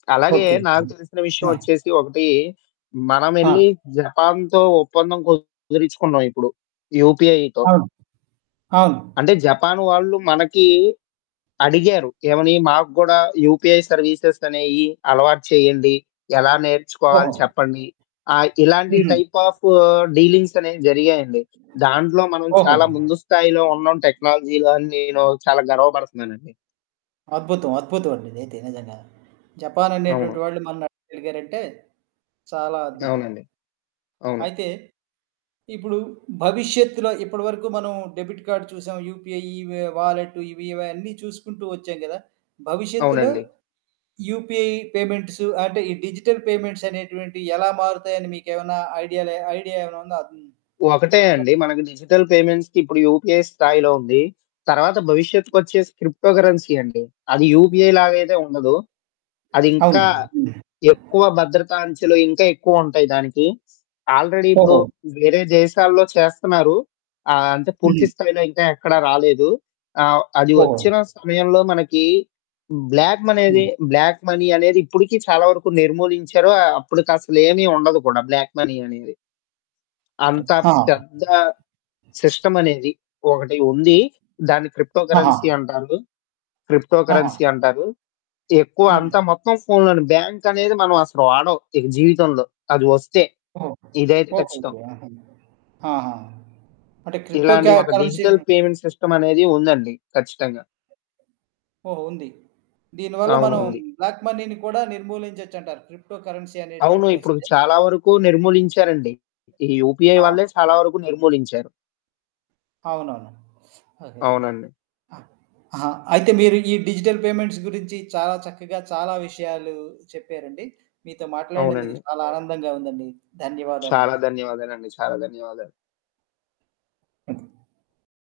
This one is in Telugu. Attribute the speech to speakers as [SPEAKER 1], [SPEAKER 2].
[SPEAKER 1] అలాగే
[SPEAKER 2] ఓకే.
[SPEAKER 1] నాకు తెలిసిన విషయం
[SPEAKER 2] ఆ!
[SPEAKER 1] ఒచ్చేసి ఒకటి
[SPEAKER 2] ఆ!
[SPEAKER 1] మనమెళ్లి జపాన్‌తో ఒప్పందం కుదిరిచుకున్నాం ఇప్పుడు. యూపీఐతో.
[SPEAKER 2] అవును. అవును.
[SPEAKER 1] అంటే జపాన్ వాళ్ళు మనకి అడిగారు. ఏమని మాకు గూడ యూపీఐ సర్వీసెస్ అనేయి అలవాటు చేయండి. ఎలా నేర్చుకోవాాలి
[SPEAKER 2] ఓహో!
[SPEAKER 1] చెప్పండి. ఆహ్, ఇలాంటి
[SPEAKER 2] హుహు.
[SPEAKER 1] టైప్ ఆఫ్ డీలింగ్స్ అనేవి జరిగాయంండి. దాంట్లో మనం
[SPEAKER 2] ఓహోహో!
[SPEAKER 1] చాలా ముందు స్థాయిలో ఉన్నాం టెక్నాలజీలో అని నేను చాలా గర్వపడతన్నానండి.
[SPEAKER 2] అద్భుతం. అద్భుతం అండి ఇదైతే నిజంగా. జపాన్ అనేటువంటి
[SPEAKER 1] అవును.
[SPEAKER 2] వాళ్ళు మన్ని ఆడగలిగారంటే. చాలా అద్భుతం.
[SPEAKER 1] అవునండి. అవును.
[SPEAKER 2] అయితే, ఇప్పుడు భవిష్యత్తులో ఇప్పటి వరకు మనం డెబిట్ కార్డ్ చూసాం. యూపీఐ ఇ వాలెట్ ఇవి ఇవన్నీ చూసుకుంటూ ఒచ్చేం గదా! భవిష్యత్తులో
[SPEAKER 1] అవునండి.
[SPEAKER 2] యూపీఐ పేమెంట్స్ అంటే ఈ డిజిటల్ పేమెంట్స్ అనేటువంటివి ఎలా మారుతాయని మీకెమన్నా ఐడియాలు ఐడియా ఏవన్నా ఉందా? అదున్
[SPEAKER 1] ఒకటే
[SPEAKER 2] చెప్పగల్
[SPEAKER 1] అండి. మనకి డిజిటల్ పేమెంట్స్‌కి ఇప్పుడు యూపీఐ స్థాయిలో ఉంది. తర్వాత భవిష్యత్తుకొచ్చేసి క్రిప్టోకరెన్సీ అండి. అది యూపీఐ లాగైయితే ఉండదు.
[SPEAKER 2] అవును.
[SPEAKER 1] అదింకా
[SPEAKER 2] హ్మ్.
[SPEAKER 1] ఎక్కువ భద్రతా అంచలో ఇంకా ఎక్కువుంటాయి దానికి. ఆల్రెడి ఇప్పుడు
[SPEAKER 2] ఓహో!
[SPEAKER 1] వేరే దేశాల్లో చేస్తున్నారు. ఆహ్, అంటే పూర్తి
[SPEAKER 2] హ్మ్.
[SPEAKER 1] స్థాయిలో ఇంకా ఎక్కడ రాలేదు. ఆహ్, అది
[SPEAKER 2] ఓహో!
[SPEAKER 1] ఒచ్చిన సమయంలో మనకి బ్లాక్ మనేది
[SPEAKER 2] హ్మ్.
[SPEAKER 1] బ్లాక్ మనీ అనేది ఇప్పడుకి చాలా వరకు నిర్మూలించారు. అప్పటికసలేమీ ఉండదు కూడా బ్లాక్ మనీ అనేది. అంత
[SPEAKER 2] ఆ!
[SPEAKER 1] పెద్ద సిస్టమ్ అనేది ఒకటి ఉంది. దాన్ని
[SPEAKER 2] ఆహా!
[SPEAKER 1] క్రిప్టోకరెన్సీ అంటారు. క్రిప్టో
[SPEAKER 2] ఆహా!
[SPEAKER 1] కరెన్సీ అంటారు. ఎక్కువ అంతా
[SPEAKER 2] హ్మ్.
[SPEAKER 1] మొత్తం ఫోన్లోనే. బ్యాంక్ అనేది మనం అసలు వాడం. ఇక జీవితంలో అది ఒస్తే.
[SPEAKER 2] ఓహో!
[SPEAKER 1] ఇదైతే ఖచ్చితం.
[SPEAKER 2] ఓహోహో! ఆహా! ఆహా! అంటే క్రిప్టో
[SPEAKER 1] ఇలాంటి
[SPEAKER 2] క్యా
[SPEAKER 1] ఒక
[SPEAKER 2] కరెన్సీ
[SPEAKER 1] డిజిటల్ పేమెంట్ సిస్టమ్ అనేది ఉందండి ఖచ్చితంగా.
[SPEAKER 2] ఓహ్, ఉంది. దీనివల్ల
[SPEAKER 1] అవును.
[SPEAKER 2] మనం
[SPEAKER 1] ఉంది.
[SPEAKER 2] బ్లాక్‌ మనీని కూడా నిర్మూలించొచ్చంటారు. క్రిప్టో కరెన్సీ
[SPEAKER 1] అవును.
[SPEAKER 2] అనేటువంటిది
[SPEAKER 1] ఇప్పుడు
[SPEAKER 2] ఒస్తే.
[SPEAKER 1] చాలా వరకు నిర్మూలించారండి. ఈ యూపీఐ వాళ్ళె
[SPEAKER 2] ఆహా!
[SPEAKER 1] చాలా వరకు నిర్మూలించారు.
[SPEAKER 2] అవునవును. ఓకే.
[SPEAKER 1] అవునండి.
[SPEAKER 2] ఆ! ఆహా, అయితే మీరు ఈ డిజిటల్ పేమెంట్స్ గురించి చాలా చక్కగా చాలా విషయాలు చెప్పారండి. మీతో మాట్లాడినందుకు
[SPEAKER 1] అవునండి.
[SPEAKER 2] చాలా ఆనందంగా ఉందండి.
[SPEAKER 1] చాలా
[SPEAKER 2] ధన్యవాదాలండి.
[SPEAKER 1] ధన్యవాదాలండి. చాలా ధన్యవాదాలు.
[SPEAKER 2] హ్మ్.